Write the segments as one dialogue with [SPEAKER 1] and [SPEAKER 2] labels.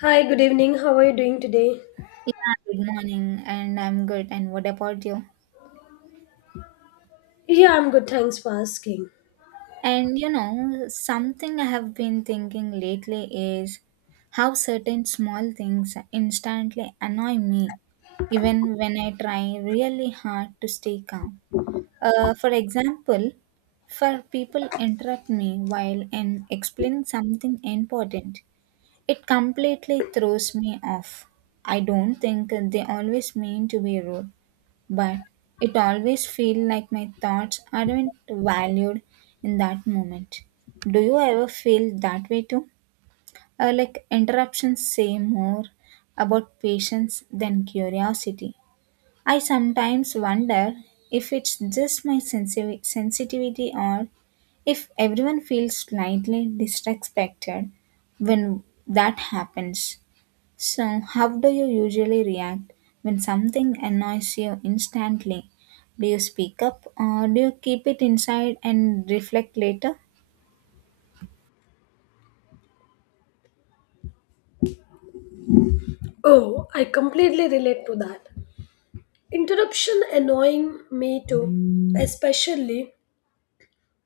[SPEAKER 1] Hi, good evening. How are you doing today?
[SPEAKER 2] Yeah, good morning, and I'm good. And what about you?
[SPEAKER 1] Yeah, I'm good. Thanks for asking.
[SPEAKER 2] And you know, something I have been thinking lately is how certain small things instantly annoy me, even when I try really hard to stay calm. For example, for people interrupt me while I'm explaining something important, it completely throws me off. I don't think they always mean to be rude, but it always feels like my thoughts aren't valued in that moment. Do you ever feel that way too? Like interruptions say more about patience than curiosity. I sometimes wonder if it's just my sensitivity or if everyone feels slightly disrespected when that happens. So, how do you usually react when something annoys you instantly? Do you speak up, or do you keep it inside and reflect later?
[SPEAKER 1] Oh, I completely relate to that. Interruption annoying me too, especially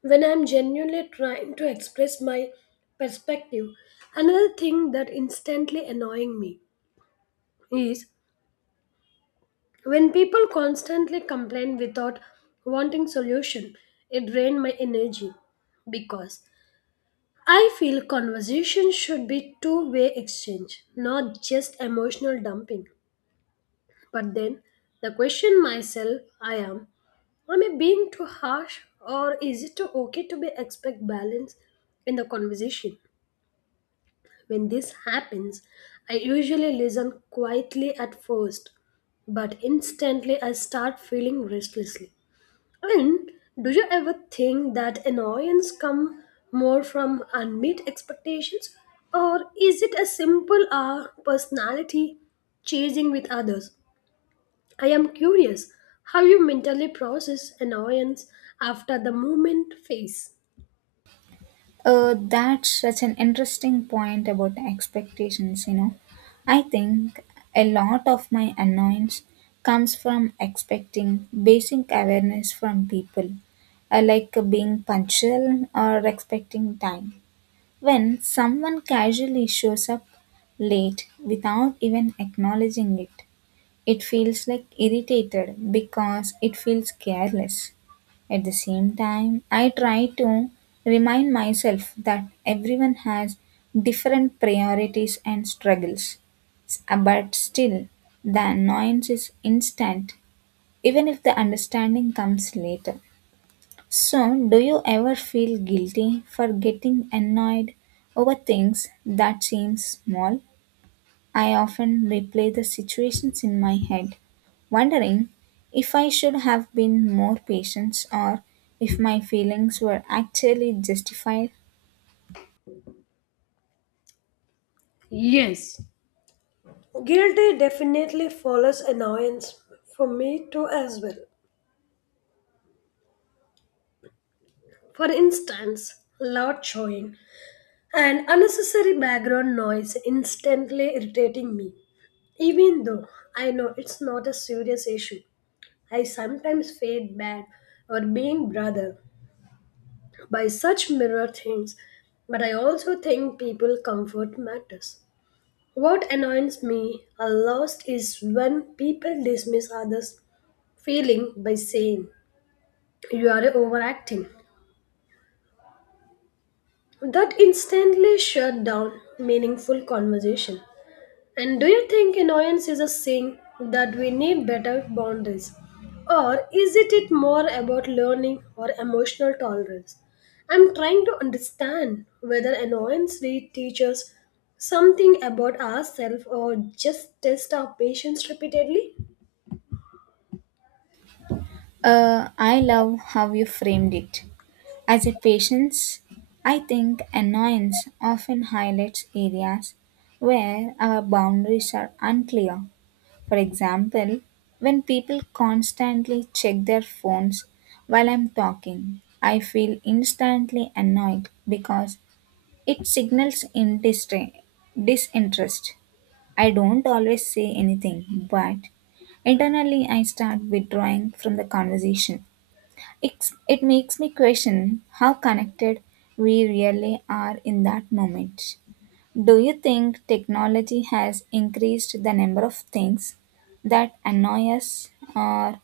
[SPEAKER 1] when I'm genuinely trying to express my perspective. Another thing that instantly annoying me is when people constantly complain without wanting solution. It drains my energy because I feel conversation should be two-way exchange, not just emotional dumping. But then the question myself I am I being too harsh or is it too okay to be expect balance in the conversation? When this happens, I usually listen quietly at first, but instantly I start feeling restlessly. And do you ever think that annoyance come more from unmet expectations or is it a simple personality chasing with others? I am curious how you mentally process annoyance after the moment phase.
[SPEAKER 2] That's such an interesting point about expectations, you know. I think a lot of my annoyance comes from expecting basic awareness from people, like being punctual or expecting time. When someone casually shows up late without even acknowledging it, it feels like irritated because it feels careless. At the same time, I try to remind myself that everyone has different priorities and struggles. But still, the annoyance is instant, even if the understanding comes later. So, do you ever feel guilty for getting annoyed over things that seem small? I often replay the situations in my head, wondering if I should have been more patient or if my feelings were actually justified.
[SPEAKER 1] Guilty definitely follows annoyance for me too as well. For instance, loud chewing and unnecessary background noise instantly irritating me. Even though I know it's not a serious issue, I sometimes feel bad or being brother by such mirror things, but I also think people comfort matters. What annoys me a lot is when people dismiss others' feeling by saying you are overacting. That instantly shut down meaningful conversation. And do you think annoyance is a sign that we need better boundaries? Or is it more about learning or emotional tolerance? I'm trying to understand whether annoyance really teaches something about ourselves or just test our patience repeatedly.
[SPEAKER 2] I love how you framed it. As a patience, I think annoyance often highlights areas where our boundaries are unclear. For example, when people constantly check their phones while I'm talking, I feel instantly annoyed because it signals disinterest. I don't always say anything, but internally I start withdrawing from the conversation. It makes me question how connected we really are in that moment. Do you think technology has increased the number of things that annoy us, or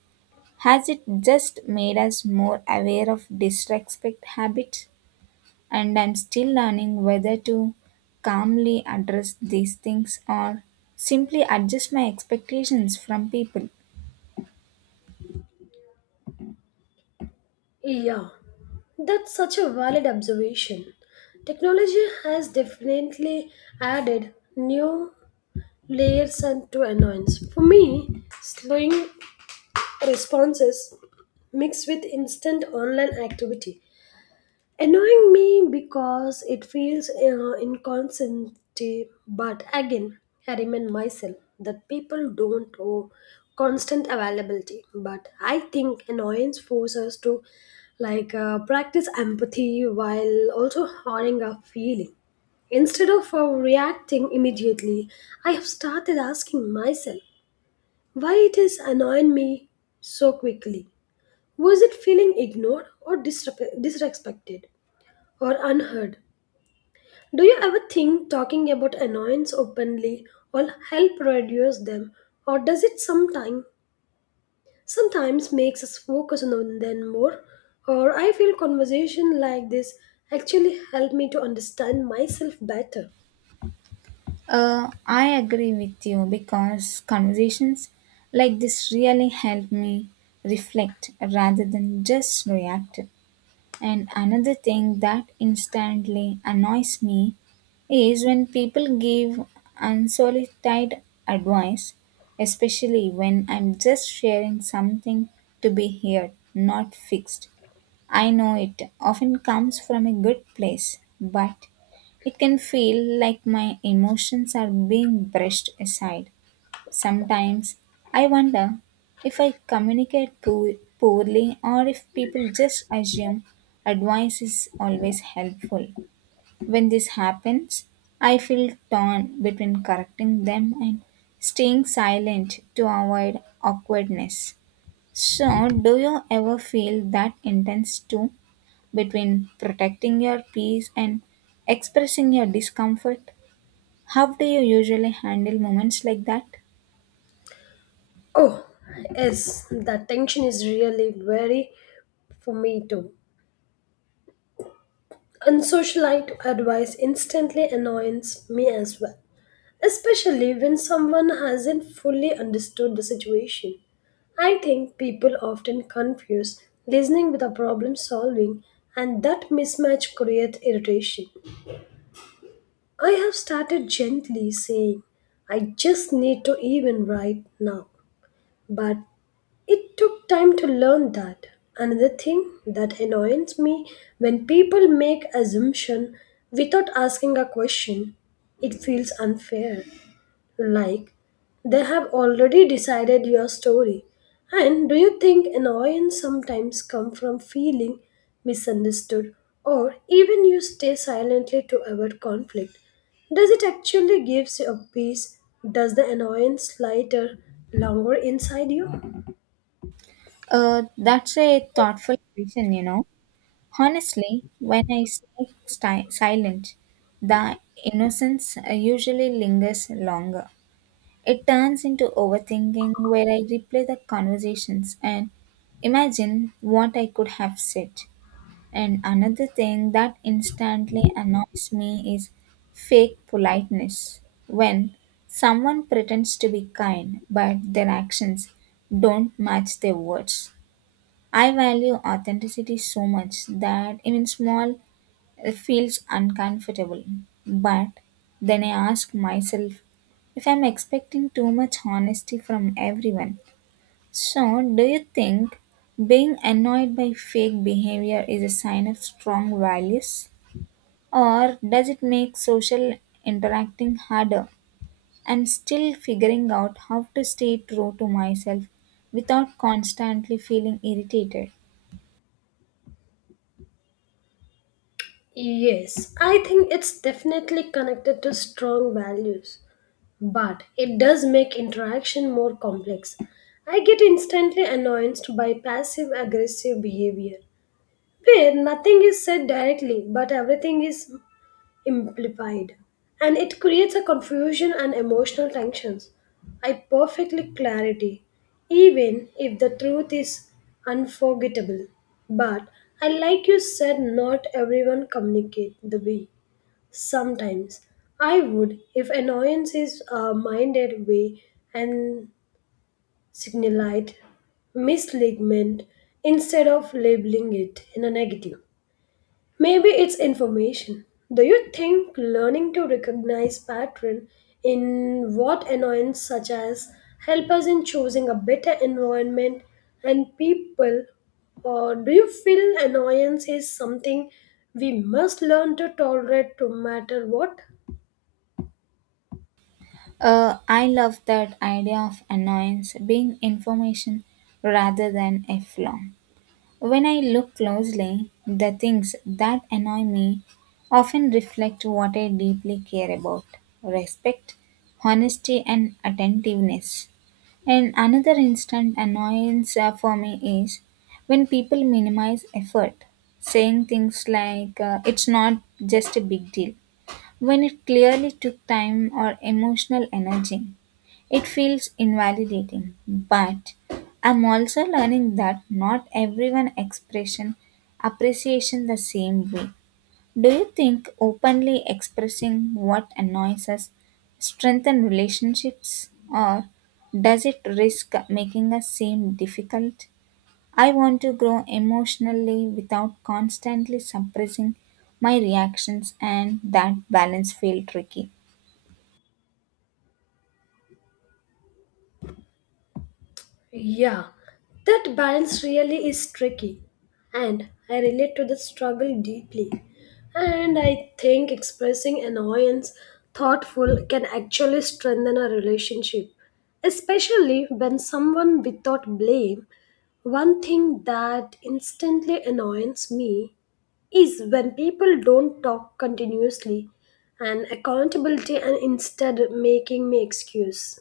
[SPEAKER 2] has it just made us more aware of disrespect habits? And I'm still learning whether to calmly address these things or simply adjust my expectations from people.
[SPEAKER 1] Yeah, that's such a valid observation. Technology has definitely added new layers and to annoyance. For me, slowing responses mixed with instant online activity, annoying me because it feels inconsistent. But again, I remind myself that people don't owe constant availability. But I think annoyance forces us to like practice empathy while also honoring our feeling. Instead of reacting immediately, I have started asking myself why it is annoying me so quickly. Was it feeling ignored or disrespected or unheard? Do you ever think talking about annoyance openly will help reduce them or does it sometimes makes us focus on them more? Or I feel conversation like this actually help me to understand myself better.
[SPEAKER 2] I agree with you because conversations like this really help me reflect rather than just react. And another thing that instantly annoys me is when people give unsolicited advice, especially when I'm just sharing something to be heard, not fixed. I know it often comes from a good place, but it can feel like my emotions are being brushed aside. Sometimes I wonder if I communicate poorly, or if people just assume advice is always helpful. When this happens, I feel torn between correcting them and staying silent to avoid awkwardness. So, do you ever feel that intense too, between protecting your peace and expressing your discomfort? How do you usually handle moments like that?
[SPEAKER 1] Oh, yes, that tension is really very for me too. Unsocialite advice instantly annoys me as well. Especially when someone hasn't fully understood the situation. I think people often confuse listening with a problem solving, and that mismatch creates irritation. I have started gently saying, I just need to even right now. But it took time to learn that. Another thing that annoys me when people make assumption without asking a question, it feels unfair. Like they have already decided your story. And do you think annoyance sometimes come from feeling misunderstood or even you stay silently to avoid conflict? Does it actually gives you a peace? Does the annoyance lighter longer inside you?
[SPEAKER 2] That's a thoughtful question, you know. Honestly, when I stay silent, the innocence usually lingers longer. It turns into overthinking where I replay the conversations and imagine what I could have said. And another thing that instantly annoys me is fake politeness. When someone pretends to be kind, but their actions don't match their words. I value authenticity so much that even small it feels uncomfortable. But then I ask myself if I'm expecting too much honesty from everyone. So, do you think being annoyed by fake behavior is a sign of strong values? Or does it make social interacting harder? I'm still figuring out how to stay true to myself without constantly feeling irritated.
[SPEAKER 1] Yes, I think it's definitely connected to strong values. But it does make interaction more complex. I get instantly annoyed by passive aggressive behavior, where nothing is said directly but everything is implied, and it creates a confusion and emotional tensions. I perfectly clarity, even if the truth is unforgettable. But I like you said, not everyone communicate the way. Sometimes I would, if annoyance is minded way and signalite misligment instead of labeling it in a negative. Maybe it's information. Do you think learning to recognize pattern in what annoyance such as help us in choosing a better environment and people or do you feel annoyance is something we must learn to tolerate no matter what?
[SPEAKER 2] I love that idea of annoyance being information rather than a flaw. When I look closely, the things that annoy me often reflect what I deeply care about: respect, honesty, and attentiveness. And another instant annoyance for me is when people minimize effort, saying things like, it's not just a big deal when it clearly took time or emotional energy. It feels invalidating, but I'm also learning that not everyone expression appreciation the same way. Do you think openly expressing what annoys us strengthen relationships, or does it risk making us seem difficult? I want to grow emotionally without constantly suppressing my reactions, and that balance feels tricky.
[SPEAKER 1] Yeah, that balance really is tricky. And I relate to the struggle deeply. And I think expressing annoyance thoughtful can actually strengthen a relationship, especially when someone without blame. One thing that instantly annoys me is when people don't talk continuously and accountability and instead making me excuse.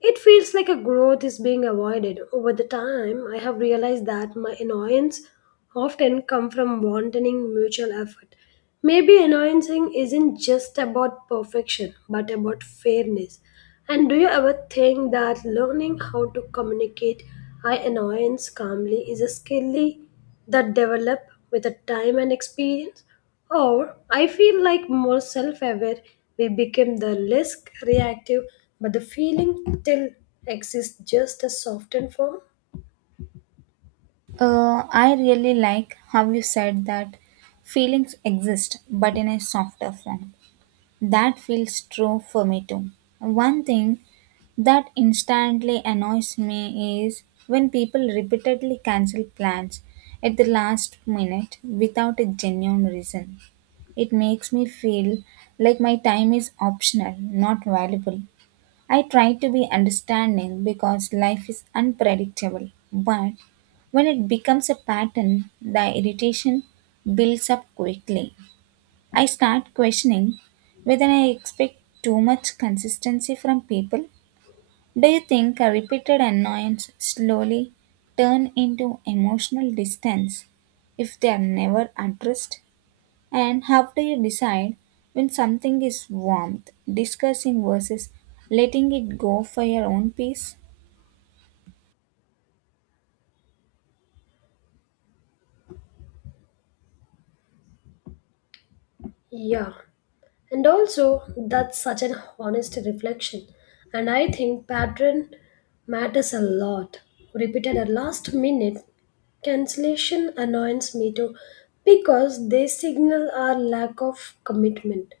[SPEAKER 1] It feels like a growth is being avoided. Over the time, I have realized that my annoyance often come from wanting mutual effort. Maybe annoyancing isn't just about perfection, but about fairness. And do you ever think that learning how to communicate I annoyance calmly is a skill that develop with the time and experience? Or I feel like more self aware we become the less reactive, but the feeling still exists just a softened form.
[SPEAKER 2] I really like how you said that feelings exist but in a softer form. That feels true for me too. One thing that instantly annoys me is when people repeatedly cancel plans at the last minute without a genuine reason. It makes me feel like my time is optional, not valuable. I try to be understanding because life is unpredictable, but when it becomes a pattern, the irritation builds up quickly. I start questioning whether I expect too much consistency from people. Do you think a repeated annoyance slowly turn into emotional distance if they are never addressed? And how do you decide when something is warmth, discussing versus letting it go for your own peace?
[SPEAKER 1] Yeah. And also, that's such an honest reflection. And I think pattern matters a lot. Repeated at last minute cancellation annoys me too because they signal our lack of commitment.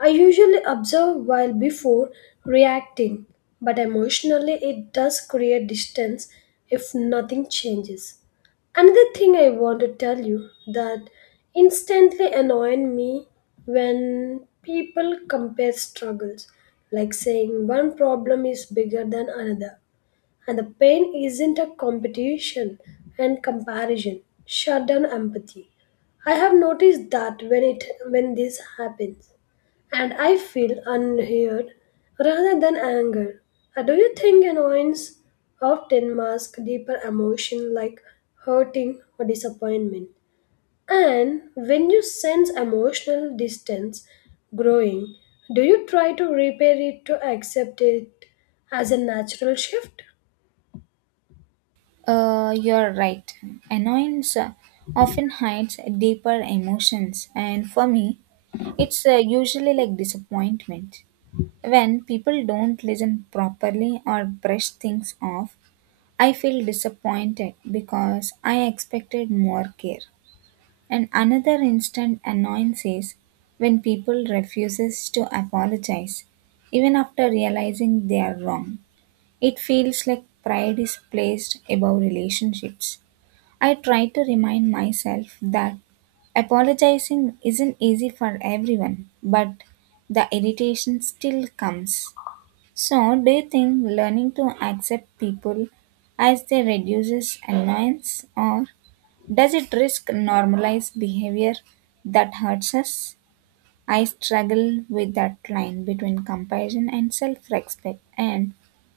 [SPEAKER 1] I usually observe while before reacting, but emotionally it does create distance if nothing changes. Another thing I want to tell you that instantly annoyed me when people compare struggles, like saying one problem is bigger than another. And the pain isn't a competition and comparison. Shut down empathy. I have noticed that when this happens. And I feel unheard rather than anger. Do you think annoyance often masks deeper emotion like hurting or disappointment? And when you sense emotional distance growing, do you try to repair it to accept it as a natural shift?
[SPEAKER 2] You're right. Annoyance often hides deeper emotions, and for me, it's usually like disappointment. When people don't listen properly or brush things off, I feel disappointed because I expected more care. And another instant annoyance is when people refuses to apologize even after realizing they are wrong. It feels like pride is placed above relationships. I try to remind myself that apologizing isn't easy for everyone, but the irritation still comes. So, do you think learning to accept people as they reduces annoyance, or does it risk normalize behavior that hurts us? I struggle with that line between compassion and self-respect, and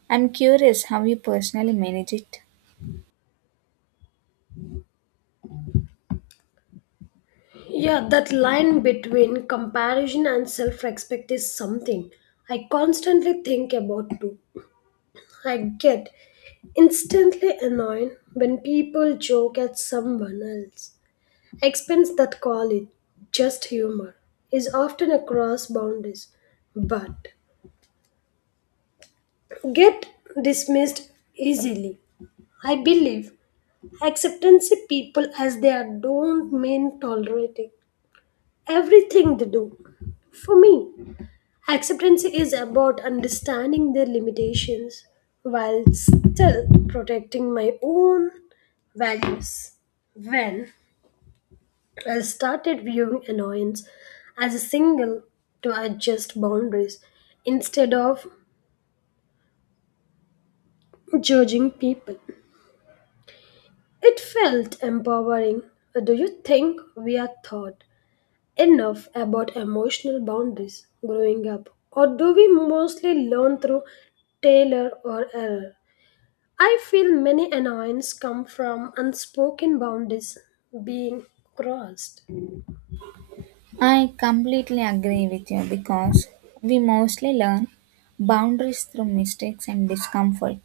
[SPEAKER 2] I'm curious how you personally manage it.
[SPEAKER 1] Yeah, that line between comparison and self respect is something I constantly think about too. I get instantly annoyed when people joke at someone else. Expense that call it just humor is often across boundaries, but get dismissed easily. I believe acceptance of people as they are don't mean tolerating everything they do. For me, acceptance is about understanding their limitations while still protecting my own values. When I started viewing annoyance as a signal to adjust boundaries instead of judging people, it felt empowering. Do you think we are taught enough about emotional boundaries growing up, or do we mostly learn through Taylor or error? I feel many annoyances come from unspoken boundaries being crossed.
[SPEAKER 2] I completely agree with you because we mostly learn boundaries through mistakes and discomfort.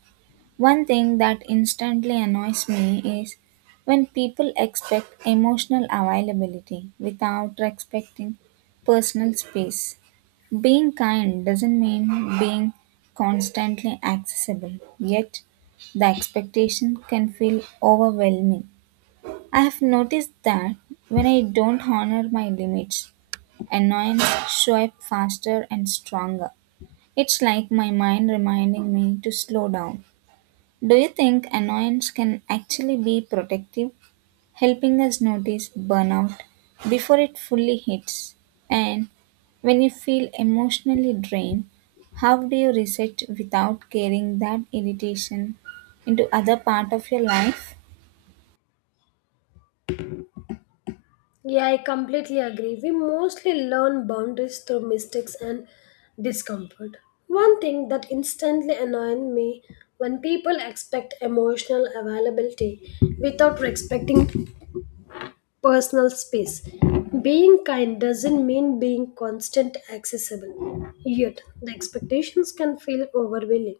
[SPEAKER 2] One thing that instantly annoys me is when people expect emotional availability without respecting personal space. Being kind doesn't mean being constantly accessible, yet the expectation can feel overwhelming. I have noticed that when I don't honor my limits, annoyance show up faster and stronger. It's like my mind reminding me to slow down. Do you think annoyance can actually be protective, helping us notice burnout before it fully hits? And when you feel emotionally drained, how do you reset without carrying that irritation into other part of your life?
[SPEAKER 1] Yeah, I completely agree. We mostly learn boundaries through mistakes and discomfort. One thing that instantly annoys me when people expect emotional availability without respecting personal space. Being kind doesn't mean being constant accessible. Yet, the expectations can feel overwhelming.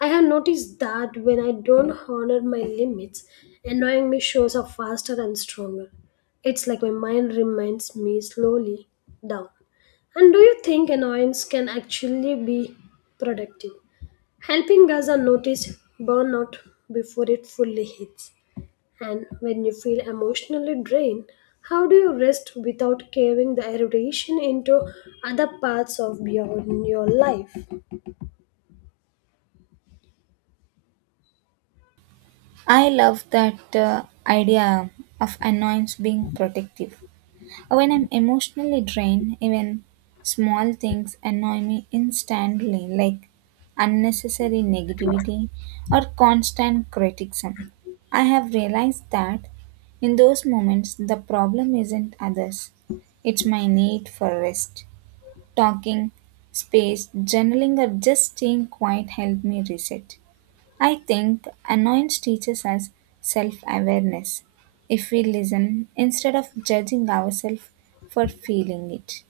[SPEAKER 1] I have noticed that when I don't honor my limits, annoying me shows up faster and stronger. It's like my mind reminds me slowly down. And do you think annoyance can actually be productive, helping us notice burnout before it fully hits? And when you feel emotionally drained, how do you rest without carrying the irritation into other parts of your life?
[SPEAKER 2] I love that idea of annoyance being protective. When I'm emotionally drained, even small things annoy me instantly, like unnecessary negativity or constant criticism. I have realized that in those moments, the problem isn't others, it's my need for rest. Talking, space, journaling, or just staying quiet help me reset. I think annoyance teaches us self awareness if we listen instead of judging ourselves for feeling it.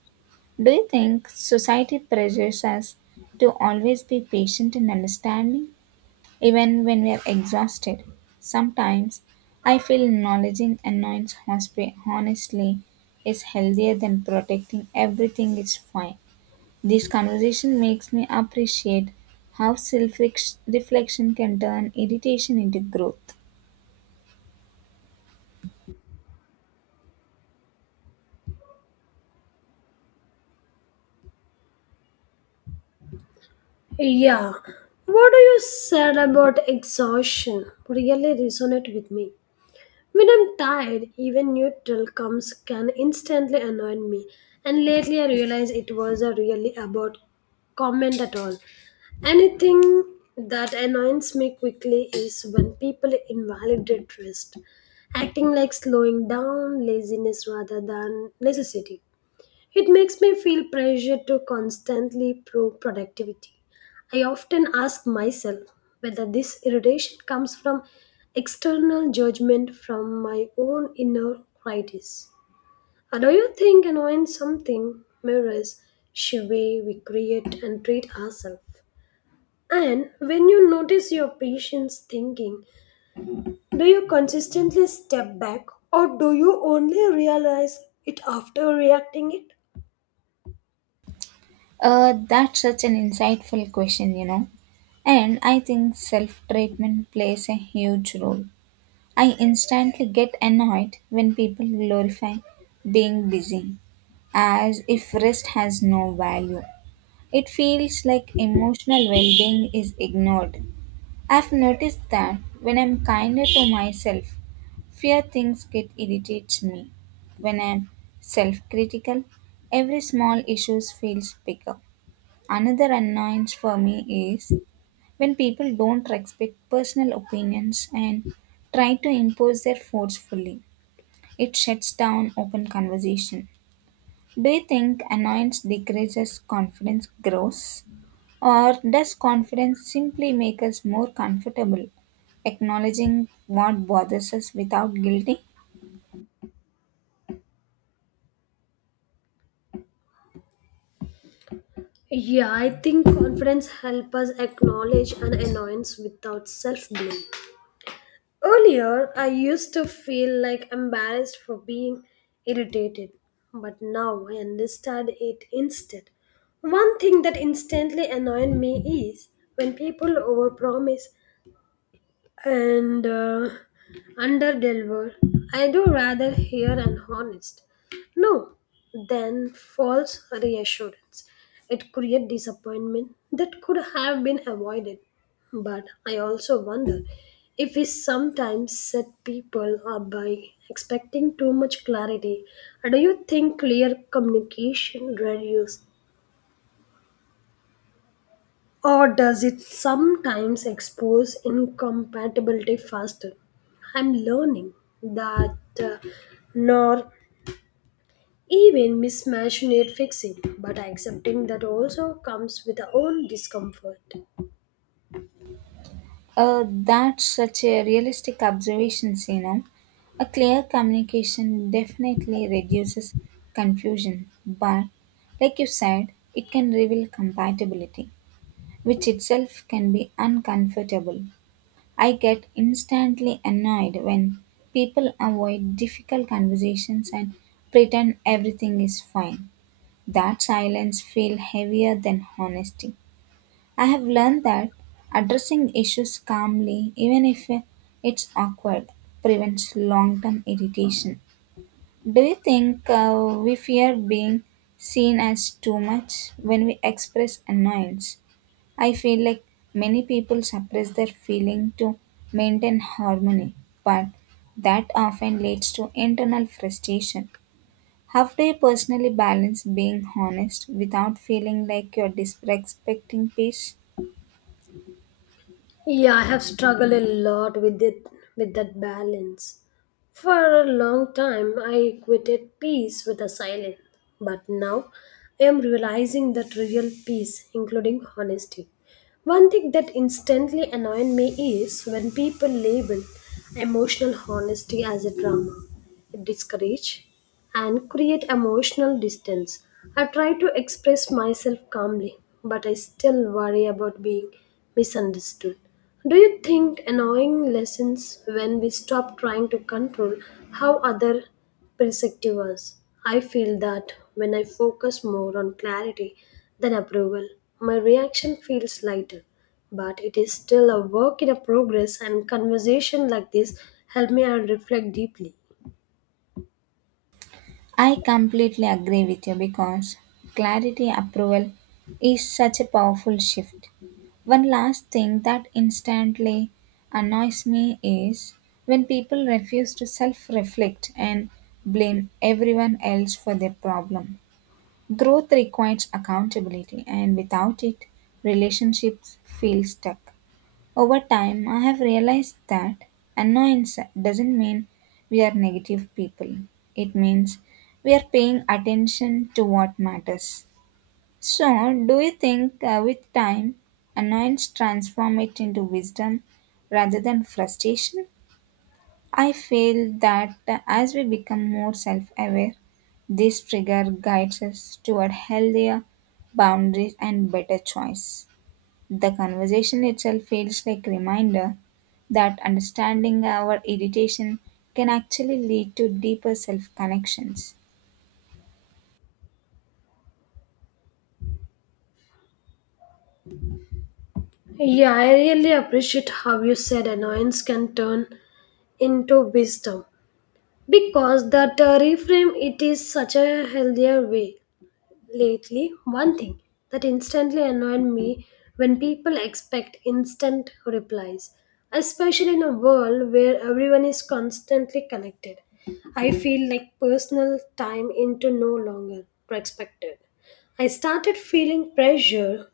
[SPEAKER 2] Do you think society pressures us to always be patient and understanding? Even when we are exhausted, sometimes I feel acknowledging annoyance honestly is healthier than protecting everything is fine. This conversation makes me appreciate how self reflection can turn irritation into growth.
[SPEAKER 1] Yeah. What you said about exhaustion really resonate with me. When I'm tired, even neutral comes can instantly annoy me. And lately I realized it was a really about comment at all. Anything that annoys me quickly is when people invalidate rest, acting like slowing down laziness rather than necessity. It makes me feel pressure to constantly prove productivity. I often ask myself whether this irritation comes from external judgment from my own inner critics. Or do you think annoying something mirrors the way we create and treat ourselves? And when you notice your patient's thinking, do you consistently step back or do you only realize it after reacting it?
[SPEAKER 2] That's such an insightful question, you know. And I think self treatment plays a huge role. I instantly get annoyed when people glorify being busy as if rest has no value. It feels like emotional well being is ignored. I've noticed that when I'm kinder to myself, fewer things get irritates me. When I'm self critical, every small issue feels bigger. Another annoyance for me is when people don't respect personal opinions and try to impose their forcefully, it shuts down open conversation. Do you think annoyance decreases confidence grows? Or does confidence simply make us more comfortable acknowledging what bothers us without guilty?
[SPEAKER 1] Yeah, I think confidence helps us acknowledge an annoyance without self blame. Earlier, I used to feel like embarrassed for being irritated, but now I understand it instead. One thing that instantly annoyed me is when people overpromise and under deliver. I do rather hear an honest no than false reassurance. It creates disappointment that could have been avoided. But I also wonder if we sometimes set people up by expecting too much clarity. Do you think clear communication reduces or does it sometimes expose incompatibility faster? I'm learning that nor even mismatch need fixing, but accepting that also comes with our own discomfort.
[SPEAKER 2] That's such a realistic observation, you know. A clear communication definitely reduces confusion, but like you said, it can reveal compatibility, which itself can be uncomfortable. I get instantly annoyed when people avoid difficult conversations and pretend everything is fine. That silence feels heavier than honesty. I have learned that addressing issues calmly, even if it's awkward, prevents long term irritation. Do you think we fear being seen as too much when we express annoyance? I feel like many people suppress their feeling to maintain harmony, but that often leads to internal frustration. How do you personally balance being honest without feeling like you're disrespecting peace?
[SPEAKER 1] Yeah, I have struggled a lot with it with that balance. For a long time I equated peace with a silence, but now I am realizing that real peace including honesty. One thing that instantly annoyed me is when people label emotional honesty as a drama. It discourages and create emotional distance. I try to express myself calmly, but I still worry about being misunderstood. Do you think annoying lessons when we stop trying to control how other perspective us? I feel that when I focus more on clarity than approval, my reaction feels lighter. But it is still a work in a progress and conversation like this help me and reflect deeply.
[SPEAKER 2] I completely agree with you because clarity approval is such a powerful shift. One last thing that instantly annoys me is when people refuse to self reflect and blame everyone else for their problem. Growth requires accountability, and without it, relationships feel stuck. Over time, I have realized that annoyance doesn't mean we are negative people. It means we are paying attention to what matters. So, do you think with time, annoyance transform it into wisdom rather than frustration? I feel that as we become more self-aware, this trigger guides us toward healthier boundaries and better choice. The conversation itself feels like a reminder that understanding our irritation can actually lead to deeper self connections.
[SPEAKER 1] Yeah, I really appreciate how you said annoyance can turn into wisdom because that reframe it is such a healthier way. Lately, one thing that instantly annoyed me when people expect instant replies, especially in a world where everyone is constantly connected. I feel like personal time into no longer expected. I started feeling pressure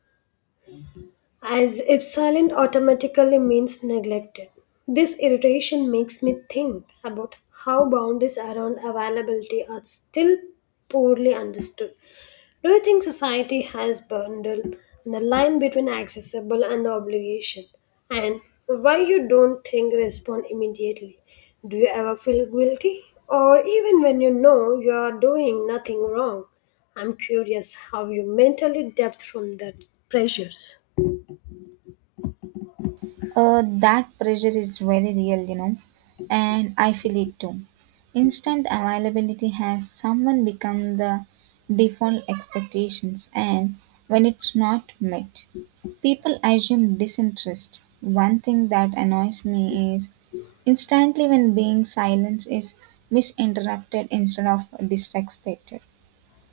[SPEAKER 1] as if silent automatically means neglected. This irritation makes me think about how boundaries around availability are still poorly understood. Do you think society has bundled the line between accessible and the obligation? And why you don't think respond immediately? Do you ever feel guilty? Or even when you know you are doing nothing wrong? I'm curious how you mentally depth from that pressures.
[SPEAKER 2] That pressure is very real, you know, and I feel it too. Instant availability has someone become the default expectations, and when it's not met, people assume disinterest. One thing that annoys me is instantly when being silenced is misinterrupted instead of disrespected.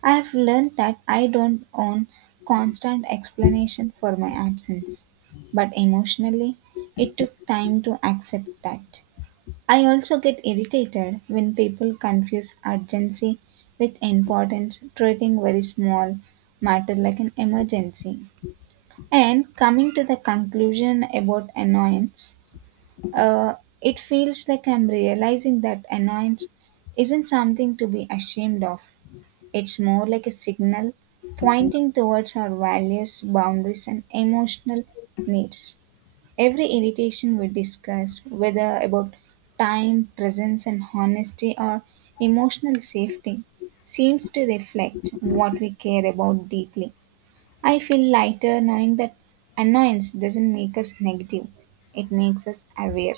[SPEAKER 2] I've learned that I don't own constant explanation for my absence, but emotionally, it took time to accept that. I also get irritated when people confuse urgency with importance, treating very small matter like an emergency. And coming to the conclusion about annoyance, uh, it feels like I'm realizing that annoyance isn't something to be ashamed of. It's more like a signal pointing towards our values, boundaries, and emotional needs. Every irritation we discussed, whether about time, presence, and honesty, or emotional safety, seems to reflect what we care about deeply. I feel lighter knowing that annoyance doesn't make us negative, it makes us aware.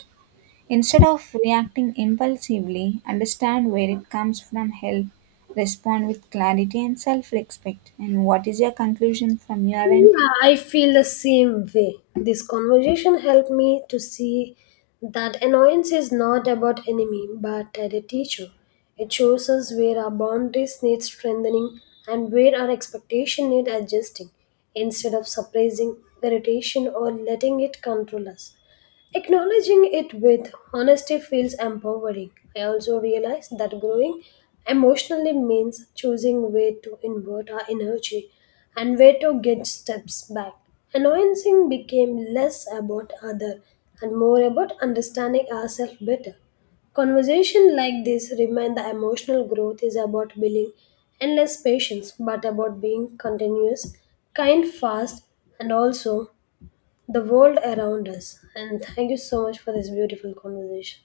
[SPEAKER 2] Instead of reacting impulsively, understand where it comes from, help, respond with clarity and self respect. And what is your conclusion from your end?
[SPEAKER 1] Yeah, I feel the same way. This conversation helped me to see that annoyance is not about enemy but at a teacher. It shows us where our boundaries need strengthening and where our expectation need adjusting instead of suppressing irritation or letting it control us. Acknowledging it with honesty feels empowering. I also realize that growing emotionally means choosing where to invert our energy and where to get steps back. Annoyancing became less about other and more about understanding ourselves better. Conversation like this remind the emotional growth is about building endless patience, but about being continuous, kind, fast, and also the world around us. And thank you so much for this beautiful conversation.